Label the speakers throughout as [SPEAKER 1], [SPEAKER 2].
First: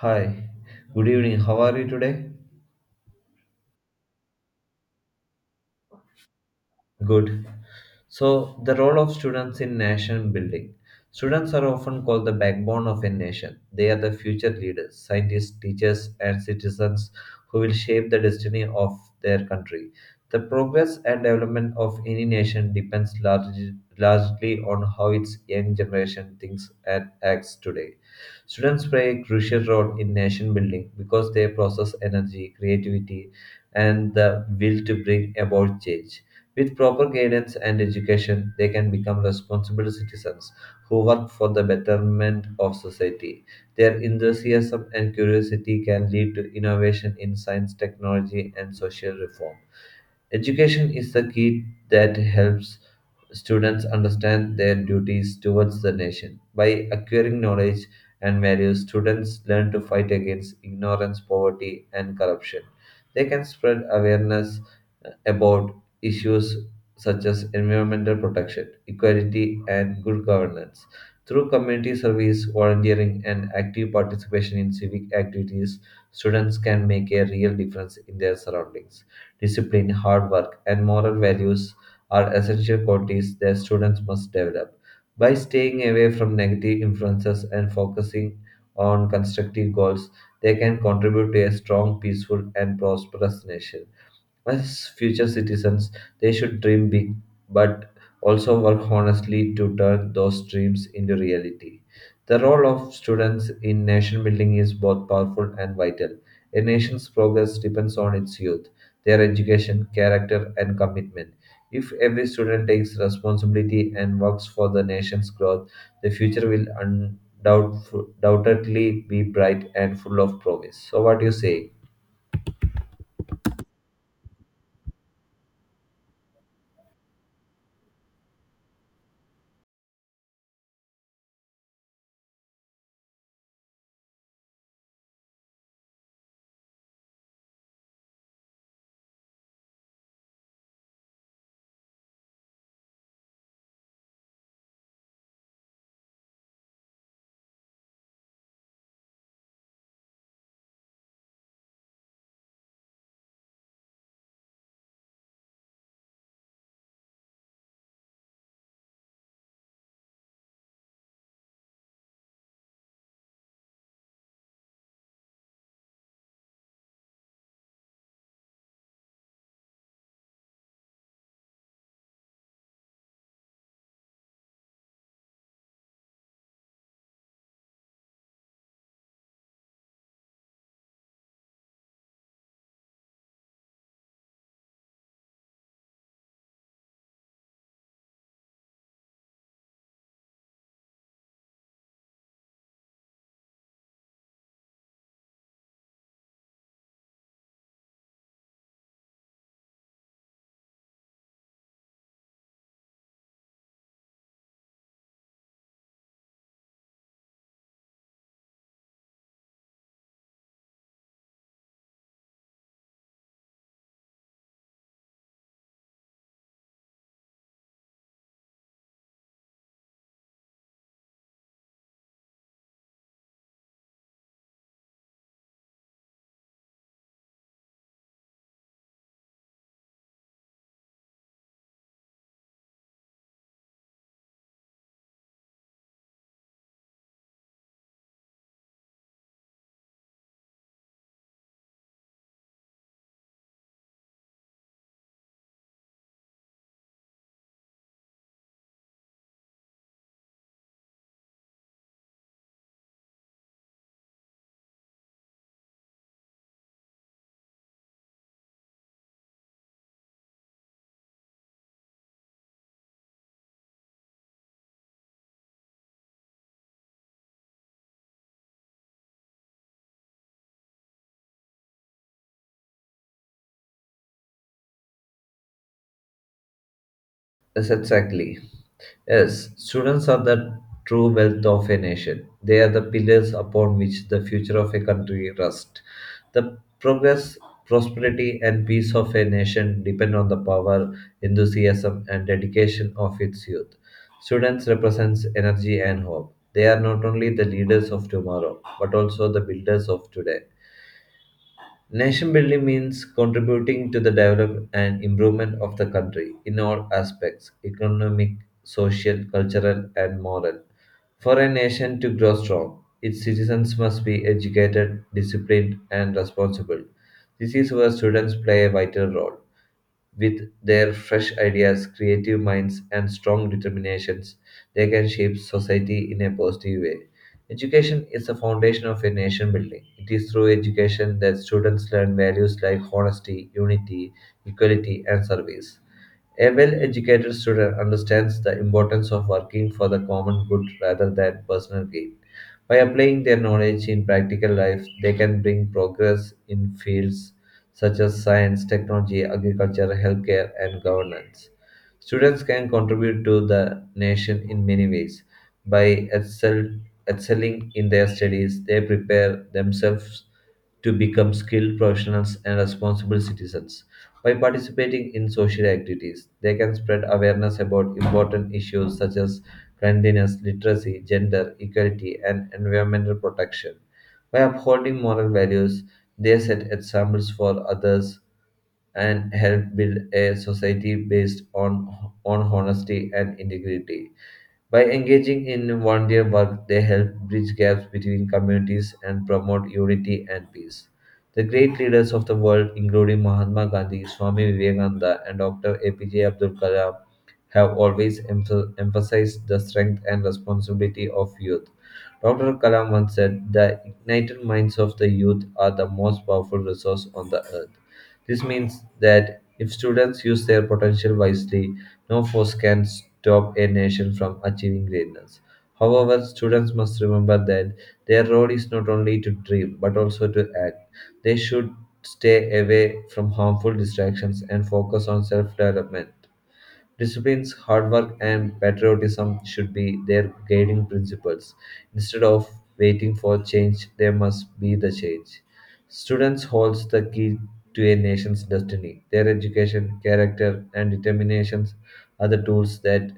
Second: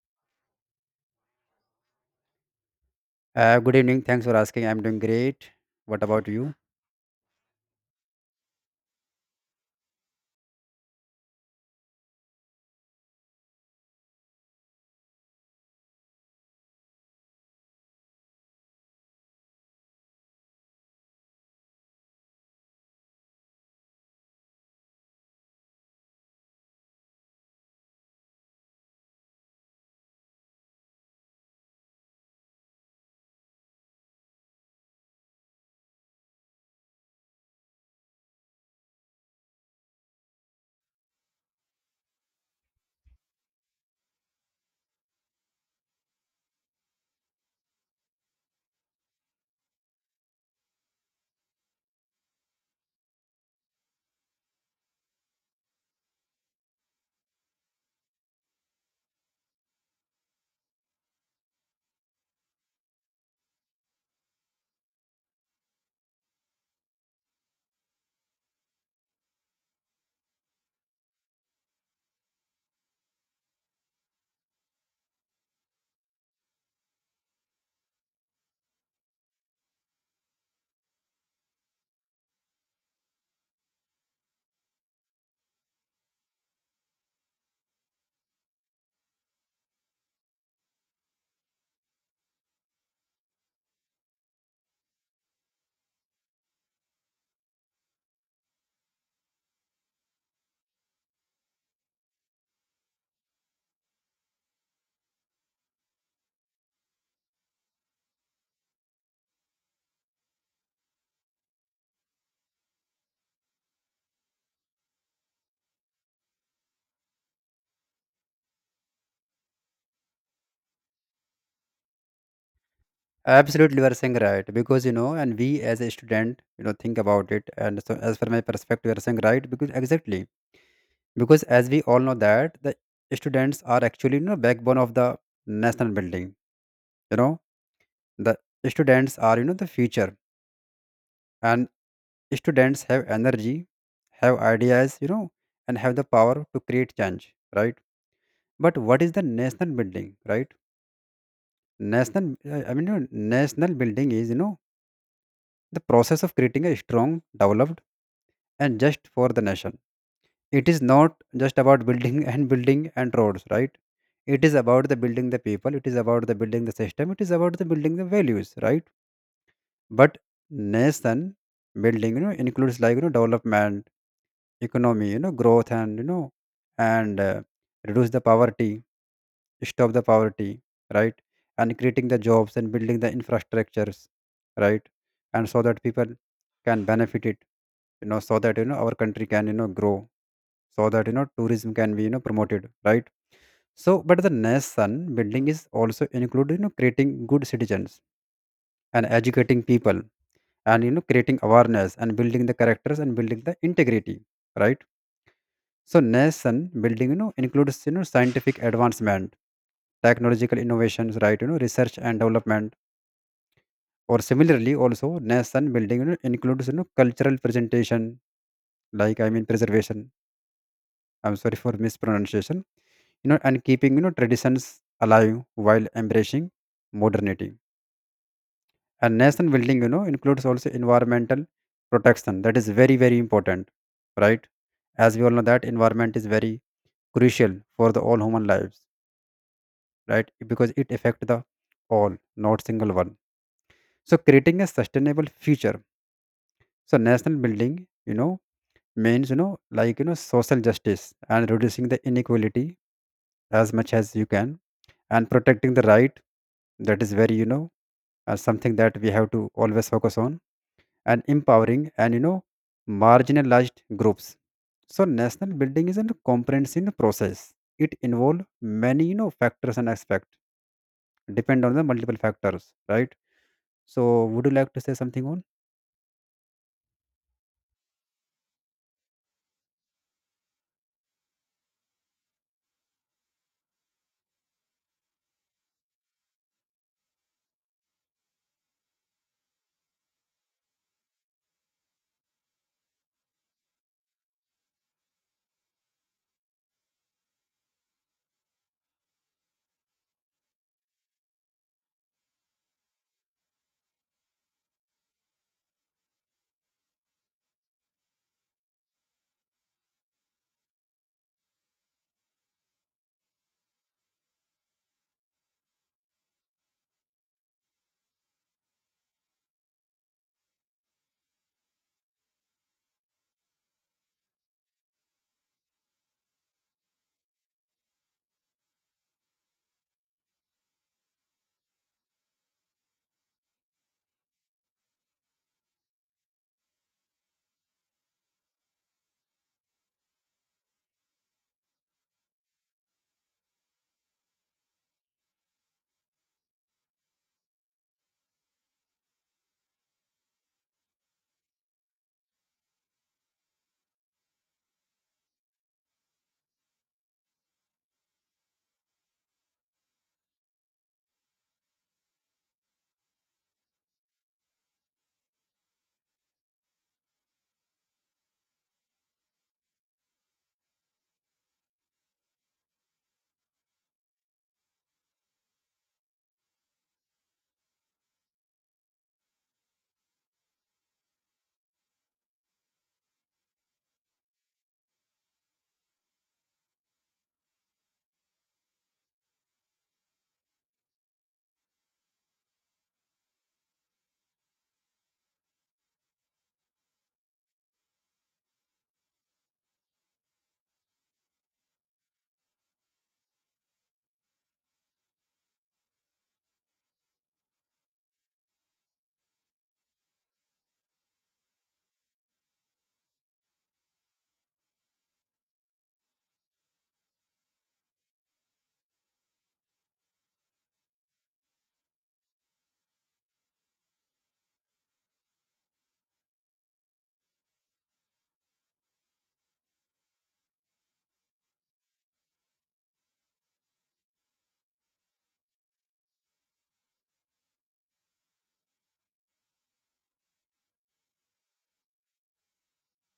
[SPEAKER 1] Hi, good evening. How are you today?
[SPEAKER 2] Good evening. Thanks for asking. I'm doing great. What about you?
[SPEAKER 1] Good. So, the role of students in nation building. Students are often called the backbone of a nation. They are the future leaders, scientists, teachers, and citizens who will shape the destiny of their country. The progress and development of any nation depends largely on how its young generation thinks and acts today. Students play a crucial role in nation building because they process energy, creativity, and the will to bring about change with proper guidance and education, they can become responsible citizens who work for the betterment of society. Their enthusiasm and curiosity can lead to innovation in science, technology, and social reform. Education is the key that helps students understand their duties towards the nation. By acquiring knowledge and values, students learn to fight against ignorance, poverty, and corruption. They can spread awareness about issues such as environmental protection, equality, and good governance. Through community service, volunteering, and active participation in civic activities, students can make a real difference in their surroundings discipline, hard work, and moral values are essential qualities that students must develop. By staying away from negative influences and focusing on constructive goals, they can contribute to a strong, peaceful, and prosperous nation. As future citizens, they should dream big but also work honestly to turn those dreams into reality. The role of students in nation building is both powerful and vital. A nation's progress depends on its youth, their education, character, and commitment. If every student takes responsibility and works for the nation's growth, the future will undoubtedly be bright and full of promise. So, what do you say?
[SPEAKER 2] Absolutely, you are saying right, because you know, and we as a student, think about it. And so, as per my perspective, you are saying right because exactly, because as we all know that the students are actually backbone of the national building. You know, the students are the future, and students have energy, have ideas, and have the power to create change, right? But what is the national building, right? I mean, national building is, the process of creating a strong, developed, and just for the nation. It is not just about building and building and roads, right? It is about the building the people, it is about the building the system, it is about the building the values, right? But nation building, includes like, development economy, growth and reduce the poverty, stop the poverty, right? And creating the jobs and building the infrastructures, right? And so that people can benefit it, so that, our country can, grow, so that, tourism can be, promoted, right? So, but the nation building is also include, creating good citizens and educating people and, creating awareness and building the characters and building the integrity, right? So nation building, includes scientific advancement, technological innovations, right? Research and development. Or similarly, also nation building, includes cultural presentation, like I mean preservation. I'm sorry for mispronunciation. You know, and keeping traditions alive while embracing modernity. And nation building, includes also environmental protection. That is very, very important, right? As we all know that environment is very crucial for the all human lives, right? Because it affect the all, not single one. So creating a sustainable future, so national building you know means like social justice and reducing the inequality as much as you can, and protecting the right. That is very, something that we have to always focus on, and empowering and marginalized groups. So national building is a comprehensive process, it involve many factors and aspect, depend on the multiple factors, right? So, would you like to say something on?
[SPEAKER 1] Yes, exactly. Yes, students are the true wealth of a nation. They are the pillars upon which the future of a country rests. The progress, prosperity, and peace of a nation depend on the power, enthusiasm, and dedication of its youth. Students represents energy and hope. They are not only the leaders of tomorrow, but also the builders of today. Nation building means contributing to the development and improvement of the country in all aspects economic, social, cultural, and moral. For a nation to grow strong, its citizens must be educated, disciplined, and responsible. This is where students play a vital role. With their fresh ideas, creative minds, and strong determinations, they can shape society in a positive way. Education is the foundation of a nation building. It is through education that students learn values like honesty, unity, equality, and service. A well educated student understands the importance of working for the common good rather than personal gain. By applying their knowledge in practical life, they can bring progress in fields such as science, technology, agriculture, healthcare, and governance. Students can contribute to the nation in many ways. By excel, excelling in their studies, they prepare themselves to become skilled professionals and responsible citizens. By participating in social activities, they can spread awareness about important issues such as cleanliness, literacy, gender equality, and environmental protection. By upholding moral values, they set examples for others and help build a society based on honesty and integrity. By engaging in volunteer work, they help bridge gaps between communities and promote unity and peace. The great leaders of the world, including Mahatma Gandhi, Swami Vivekananda, and Dr. APJ Abdul Kalam, have always emphasized the strength and responsibility of youth. Dr. Kalam once said, the ignited minds of the youth are the most powerful resource on the earth. This means that if students use their potential wisely, no force can stop a nation from achieving greatness. However, students must remember that their role is not only to dream but also to act. They should stay away from harmful distractions and focus on self development. Disciplines, hard work, and patriotism should be their guiding principles. Instead of waiting for change, there must be the change. Students holds the key to a nation's destiny. Their education, character, and determinations are the tools that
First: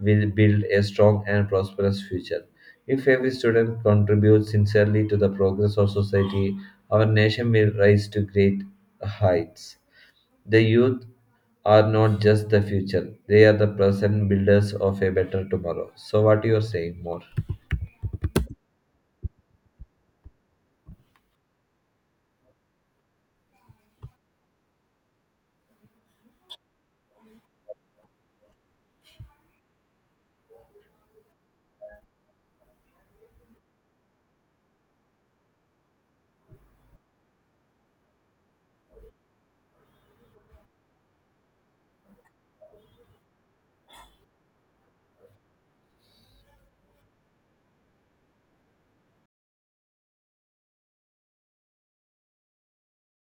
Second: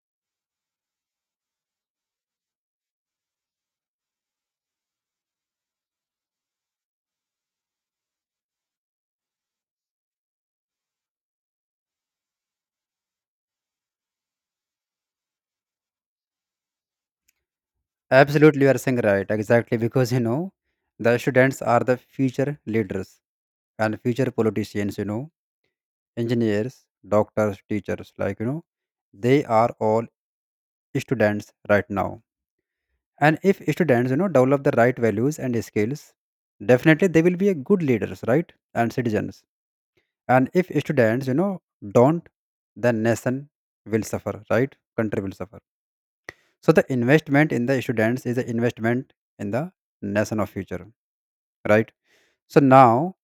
[SPEAKER 1] will build a strong and prosperous future. If every student contributes sincerely to the progress of society, our nation will rise to great heights. The youth are not just the future, they are the present builders of a better tomorrow. So, what you are saying more?
[SPEAKER 2] Absolutely, you are saying right. Exactly, because the students are the future leaders and future politicians. Engineers, doctors, teachers. Like, they are all students right now. And if students, develop the right values and skills, definitely they will be a good leaders, right, and citizens. And if students, don't, then nation will suffer, right? Country will suffer. So the investment in the students is an investment in the nation of future, right? So now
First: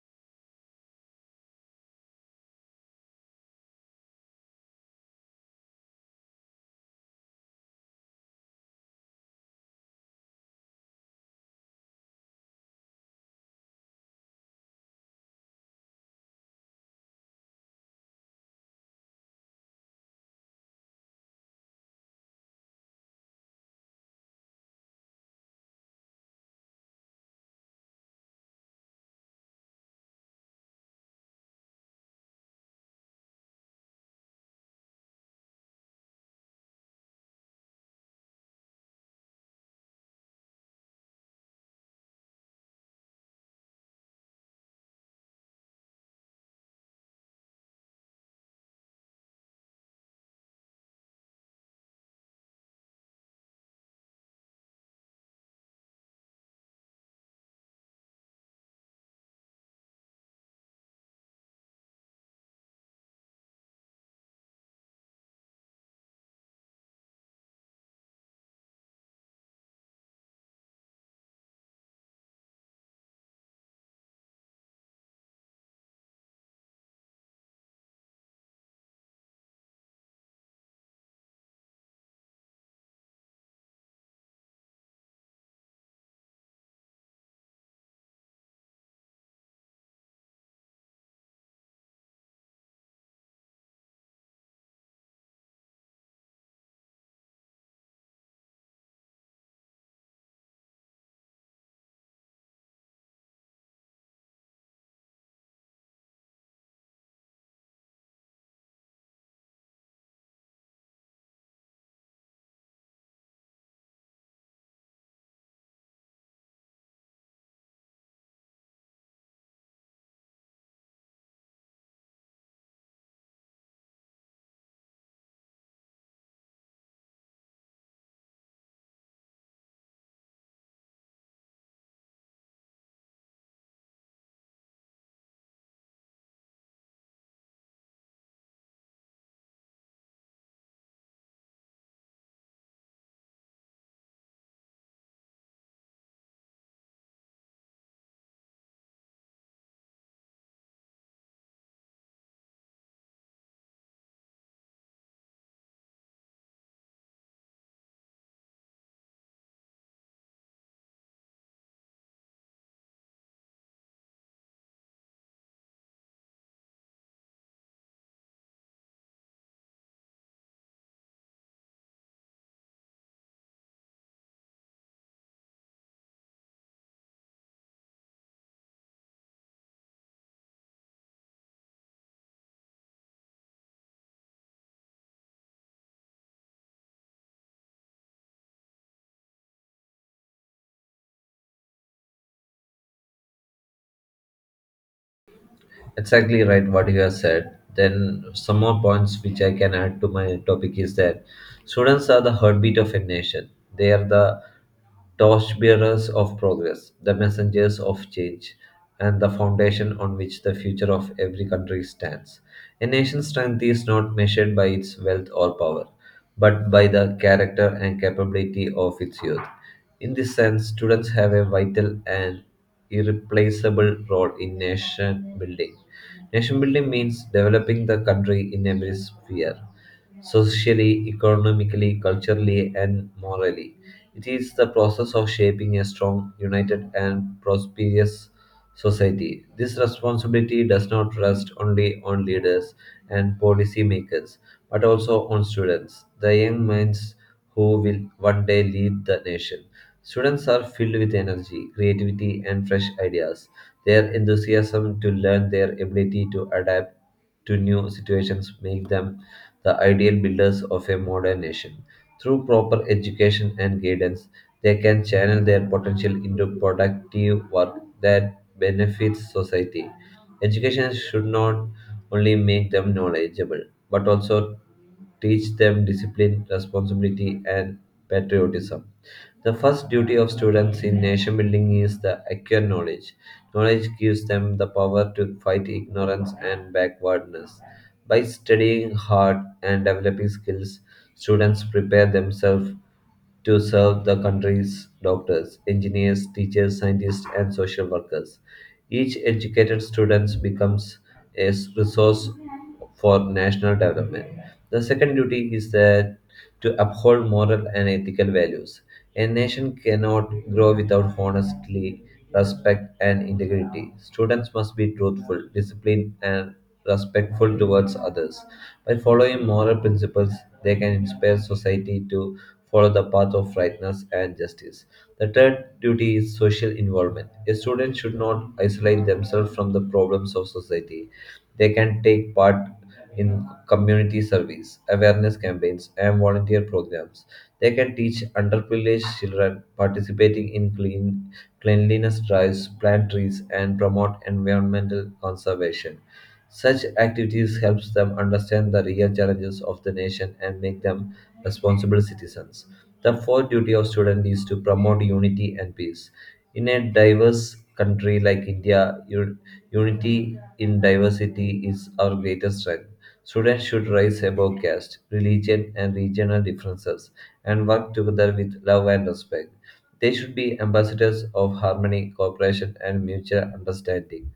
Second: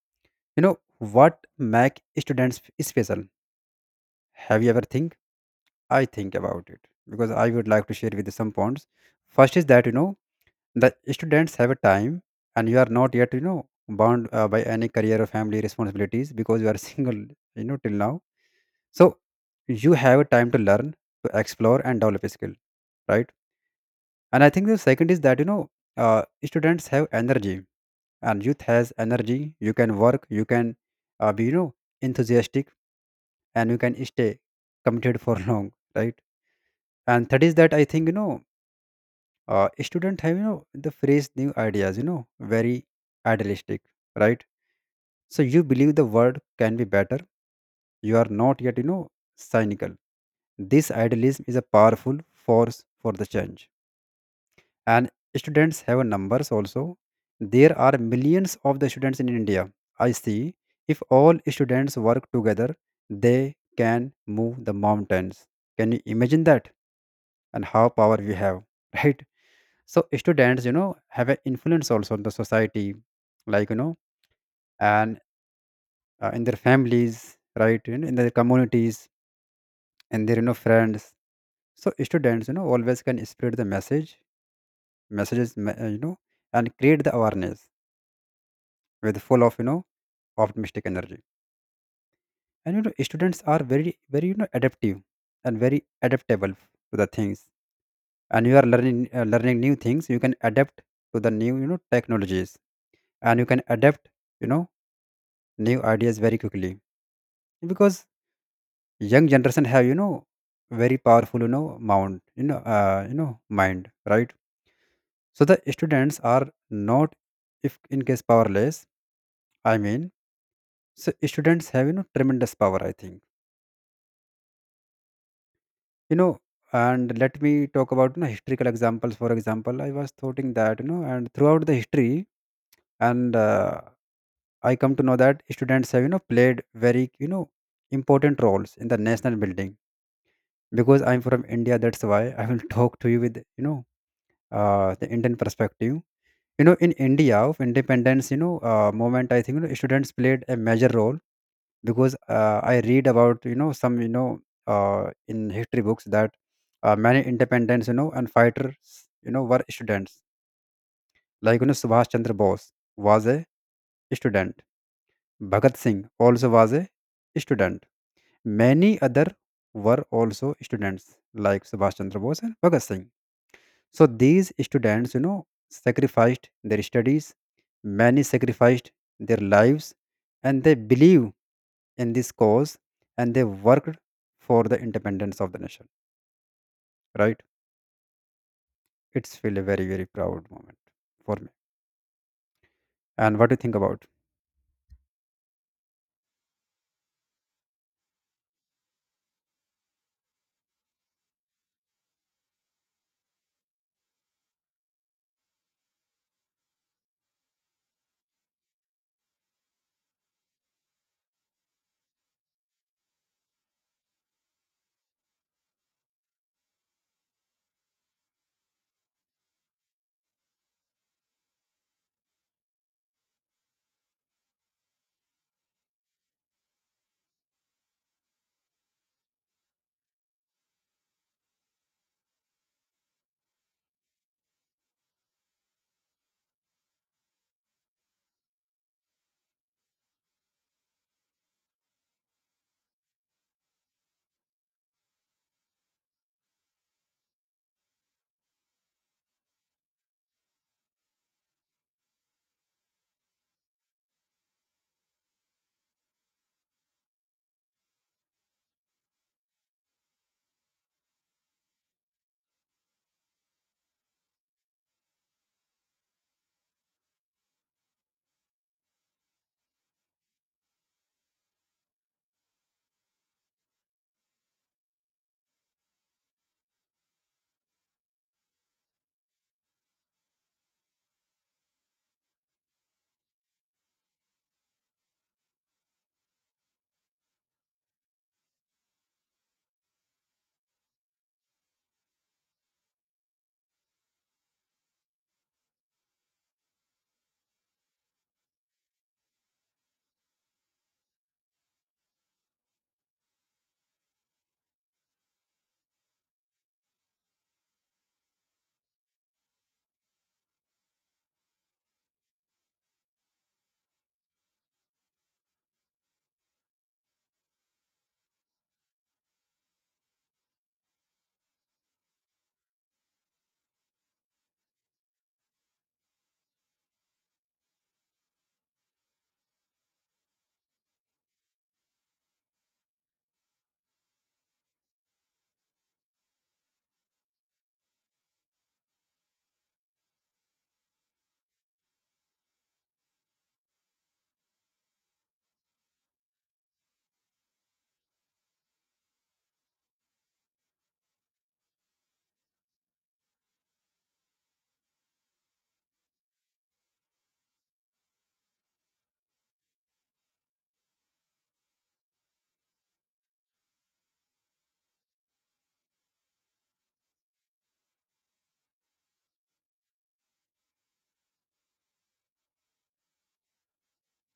[SPEAKER 2] you know what make students special. Have you ever think? I think about it, because I would like to share with you some points. First is that the students have a time, and you are not yet bound by any career or family responsibilities because you are single, till now. So you have a time to learn, to explore, and develop a skill, right? And I think the second is that uh, students have energy, and youth has energy. You can work, you can be enthusiastic, and you can stay committed for long, right? And third is that I think, student have the phrase new ideas, very idealistic, right? So you believe the world can be better, you are not yet cynical. This idealism is a powerful force for the change. And students have numbers also. There are millions of the students in India. I see. If all students work together, they can move the mountains. Can you imagine that? And how power we have, right? So students, have an influence also on the society, like you know, and in their families, right? In their communities, and their friends. So students, always can spread the message, messages, and create the awareness with full of optimistic energy. And students are very, very adaptive and very adaptable to the things. And you are learning new things. You can adapt to the new technologies, and you can adapt you know new ideas very quickly, because young generation have very powerful mind you know uh, you know mind, right? So the students are not, if in case, powerless, I mean. So students have tremendous power, I think. You know, and let me talk about, historical examples. For example, I was thinking that, you know, and throughout the history, and I come to know that students have played very important roles in the national building. Because I'm from India, that's why I will talk to you with the Indian perspective. In India of independence moment, I think students played a major role. Because I read about some, in history books, that many independents and fighters were students, like Subhash Chandra Bose was a student. Bhagat Singh also was a student. Many other were also students, like Subhash Chandra Bose and Bhagat Singh. So these students, sacrificed their studies, many sacrificed their lives, and they believe in this cause and they worked for the independence of the nation. Right? It's feel a very, very proud moment for me. And what do you think about?
[SPEAKER 1] Exactly right what you have said. Then some more points which I can add to my topic is that students are the heartbeat of a nation. They are the torchbearers of progress, the messengers of change, and the foundation on which the future of every country stands. A nation's strength is not measured by its wealth or power, but by the character and capability of its youth. In this sense, students have a vital and irreplaceable role in nation building. Nation building means developing the country in every sphere socially, economically, culturally, and morally. It is the process of shaping a strong, united, and prosperous society. This responsibility does not rest only on leaders and policy makers, but also on students, the young minds who will one day lead the nation. Students are filled with energy, creativity, and fresh ideas. Their enthusiasm to learn, their ability to adapt to new situations make them the ideal builders of a modern nation. Through proper education and guidance, they can channel their potential into productive work that benefits society. Education should not only make them knowledgeable, but also teach them discipline, responsibility, and patriotism. The first duty of students in nation building is the acquire knowledge. Knowledge gives them the power to fight ignorance and backwardness. By studying hard and developing skills, students prepare themselves to serve the country's doctors, engineers, teachers, scientists, and social workers. Each educated student becomes a resource for national development. The second duty is that to uphold moral and ethical values. A nation cannot grow without honesty, respect, and integrity. Students must be truthful, disciplined, and respectful towards others. By following moral principles, they can inspire society to follow the path of rightness and justice. The third duty is social involvement. A student should not isolate themselves from the problems of society. They can take part in community service, awareness campaigns, and volunteer programs. They can teach underprivileged children participating in cleanliness drives, plant trees, and promote environmental conservation. Such activities helps them understand the real challenges of the nation and make them responsible citizens. The fourth duty of student is to promote unity and peace. In a diverse country like India, unity in diversity is our greatest strength. Students should rise above caste, religion, and regional differences and work together with love and respect. They should be ambassadors of harmony, cooperation, and mutual understanding.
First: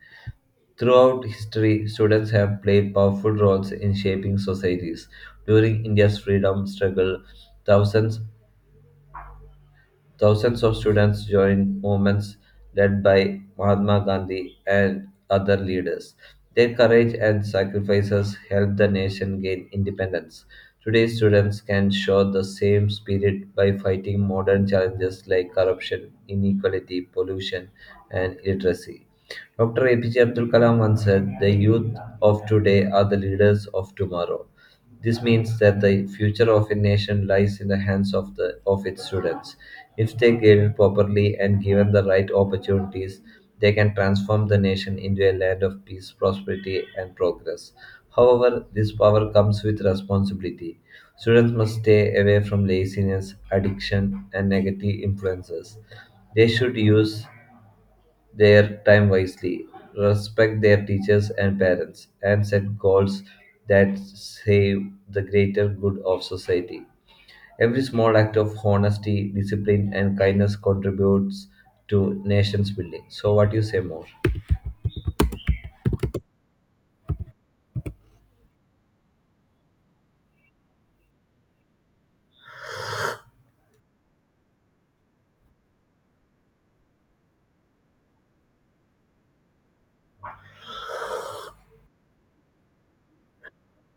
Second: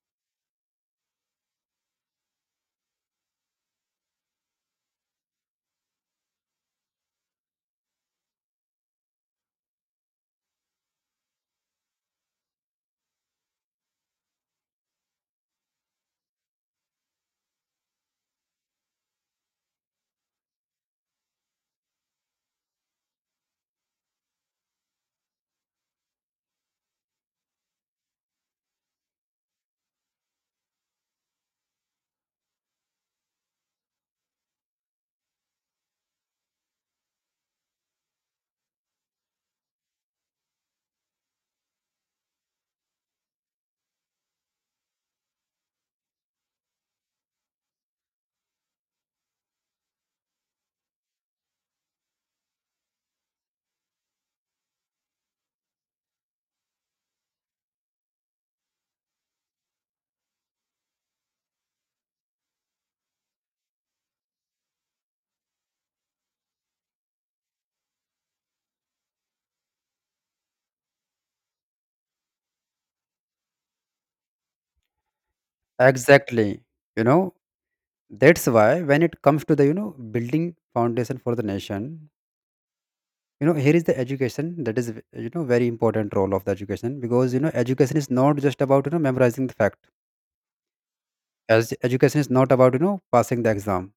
[SPEAKER 1] Throughout history, students have played powerful roles in shaping societies. During India's freedom struggle, thousands thousands of students joined movements led by Mahatma Gandhi and other leaders. Their courage and sacrifices helped the nation gain independence. Today, students can show the same spirit by fighting modern challenges like corruption, inequality, pollution, and illiteracy. Dr. APJ Abdul Kalam once said, the youth of today are the leaders of tomorrow. This means that the future of a nation lies in the hands of its students. If they given properly and given the right opportunities, they can transform the nation into a land of peace, prosperity, and progress. However, this power comes with responsibility. Students must stay away from laziness, addiction, and negative influences. They should use their time wisely, respect their teachers and parents, and set goals that save the greater good of society. Every small act of honesty, discipline, and kindness contributes to nation's building. So, what do you say more?
[SPEAKER 2] Exactly. You know, that's why, when it comes to the, building foundation for the nation, here is the education that is, very important role of the education, because, education is not just about, memorizing the fact, as education is not about passing the exam.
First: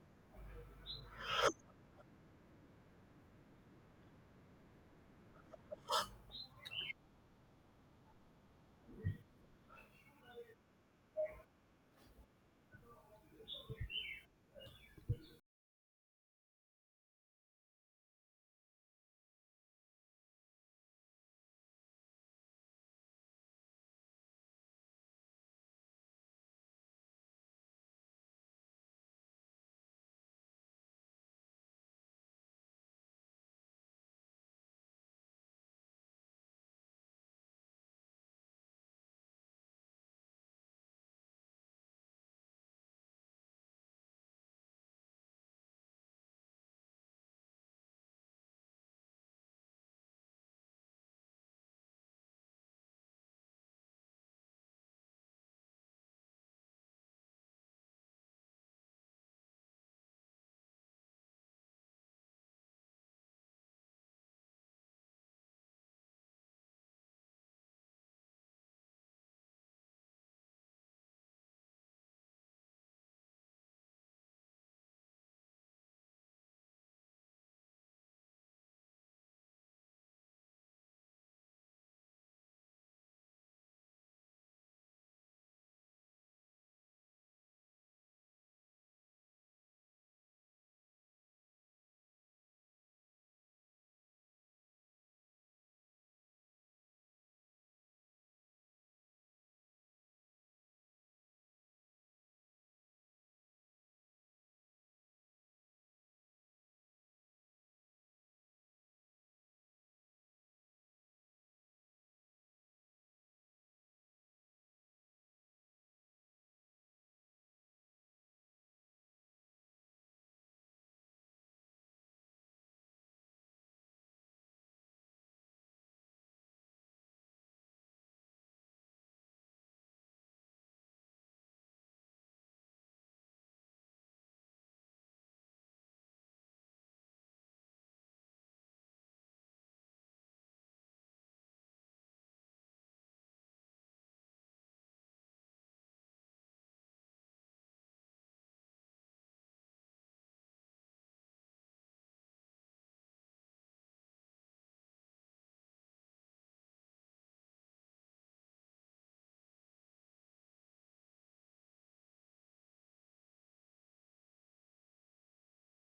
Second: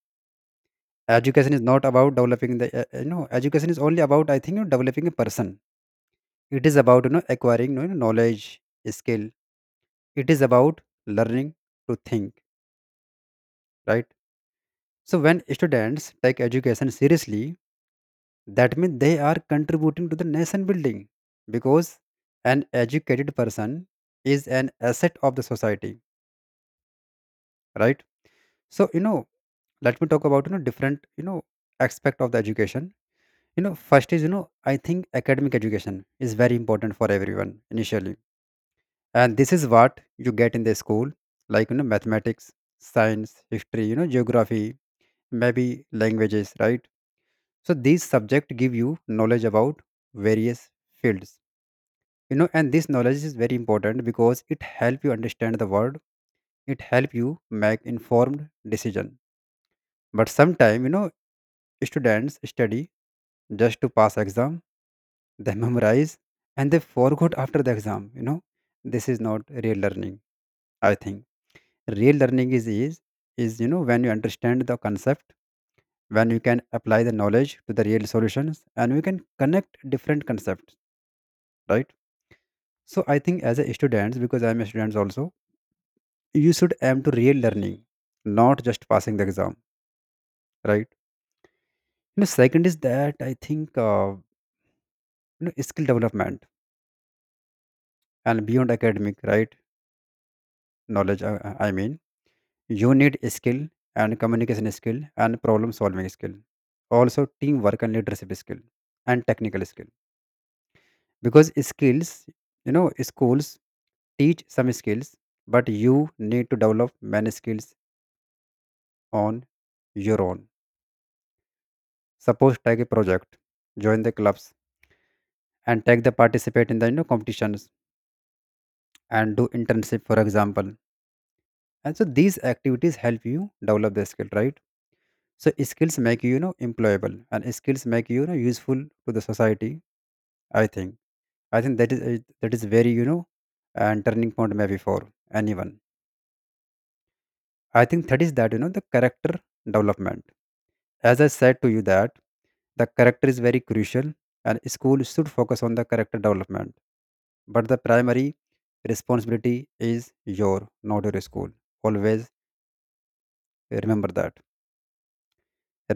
[SPEAKER 2] Education is not about developing the, education is only about, I think, developing a person. It is about acquiring, knowledge skill, it is about learning to think, right? So when students take education seriously, that means they are contributing to the nation building, because an educated person is an asset of the society, right? So you know let me talk about different aspect of the education. First is, I think academic education is very important for everyone initially. And this is what you get in the school, like, mathematics, science, history, geography, maybe languages, right? So these subjects give you knowledge about various fields, and this knowledge is very important because it help you understand the world, it help you make informed decision. But sometime, students study just to pass exam. They memorize and they forgot after the exam. This is not real learning. I think real learning is when you understand the concept, when you can apply the knowledge to the real solutions, and we can connect different concepts, right? So I think as a student, because I'm a student also, you should aim to real learning, not just passing the exam, right? Second is that I think, skill development and beyond academic, right? I mean, you need skill and communication skill and problem solving skill. Also teamwork and leadership skill and technical skill. Because skills, schools teach some skills, but you need to develop many skills on your own. Suppose take a project, join the clubs and take the participate in the competitions and do internship for example. And so these activities help you develop the skill, right? So skills make you, you know employable, and skills make you, you know useful to the society, I think. I think that is very, you know, and turning point maybe for anyone. I think that is that, the character development. As I said to you that the character is very crucial, and school should focus on the character development. But the primary responsibility is your, not your school. Always remember that.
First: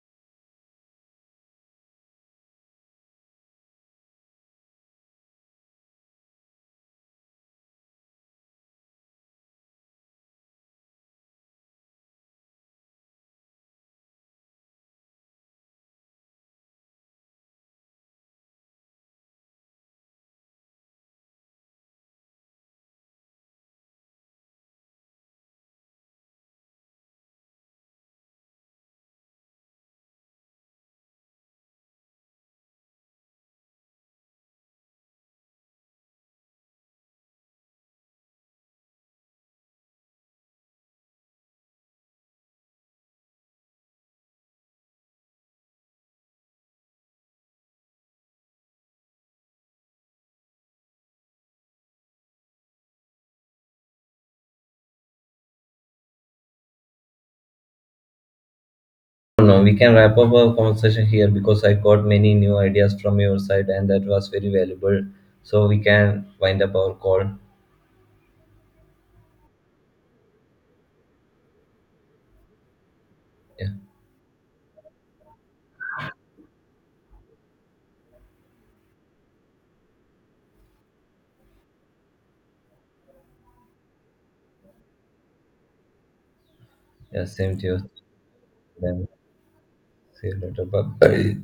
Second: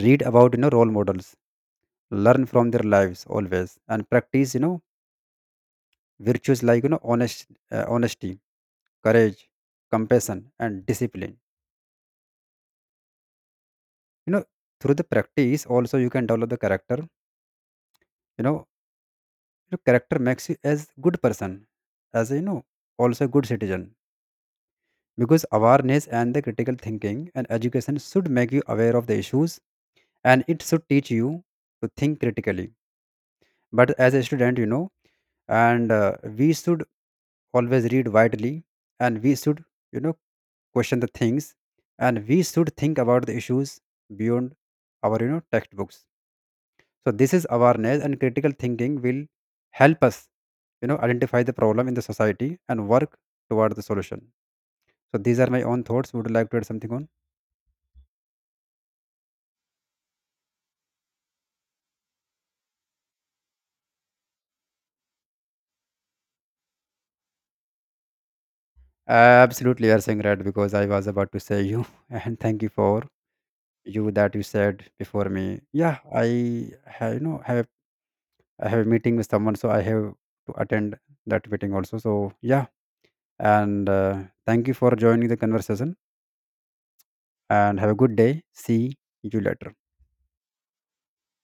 [SPEAKER 2] Read about role models, learn from their lives always, and practice virtues like honesty, courage, compassion, and discipline. You know, through the practice, also you can develop the character. You know, your character makes you as good person, as, also a good citizen. Because awareness and the critical thinking and education should make you aware of the issues, and it should teach you to think critically. But as a student, you know, and we should always read widely, and we should, you know, question the things, and we should think about the issues beyond our, textbooks. So this is awareness and critical thinking will help us, identify the problem in the society and work toward the solution. So these are my own thoughts. Would you like to add something on?
[SPEAKER 1] No, we can wrap up our conversation here because I got many new ideas from your side, and that was very valuable. So we can wind up our call.
[SPEAKER 2] Absolutely, you are saying right, because I was about to say you and thank you for
[SPEAKER 1] Yeah,
[SPEAKER 2] you that you said before me. Yeah, I have you know have I have a meeting with someone, so I have to attend that meeting also. So yeah, and thank you for joining the conversation,
[SPEAKER 1] yeah, same to
[SPEAKER 2] and
[SPEAKER 1] you.
[SPEAKER 2] have a good day. See
[SPEAKER 1] Then
[SPEAKER 2] you later.
[SPEAKER 1] see you later. Bye. Bye.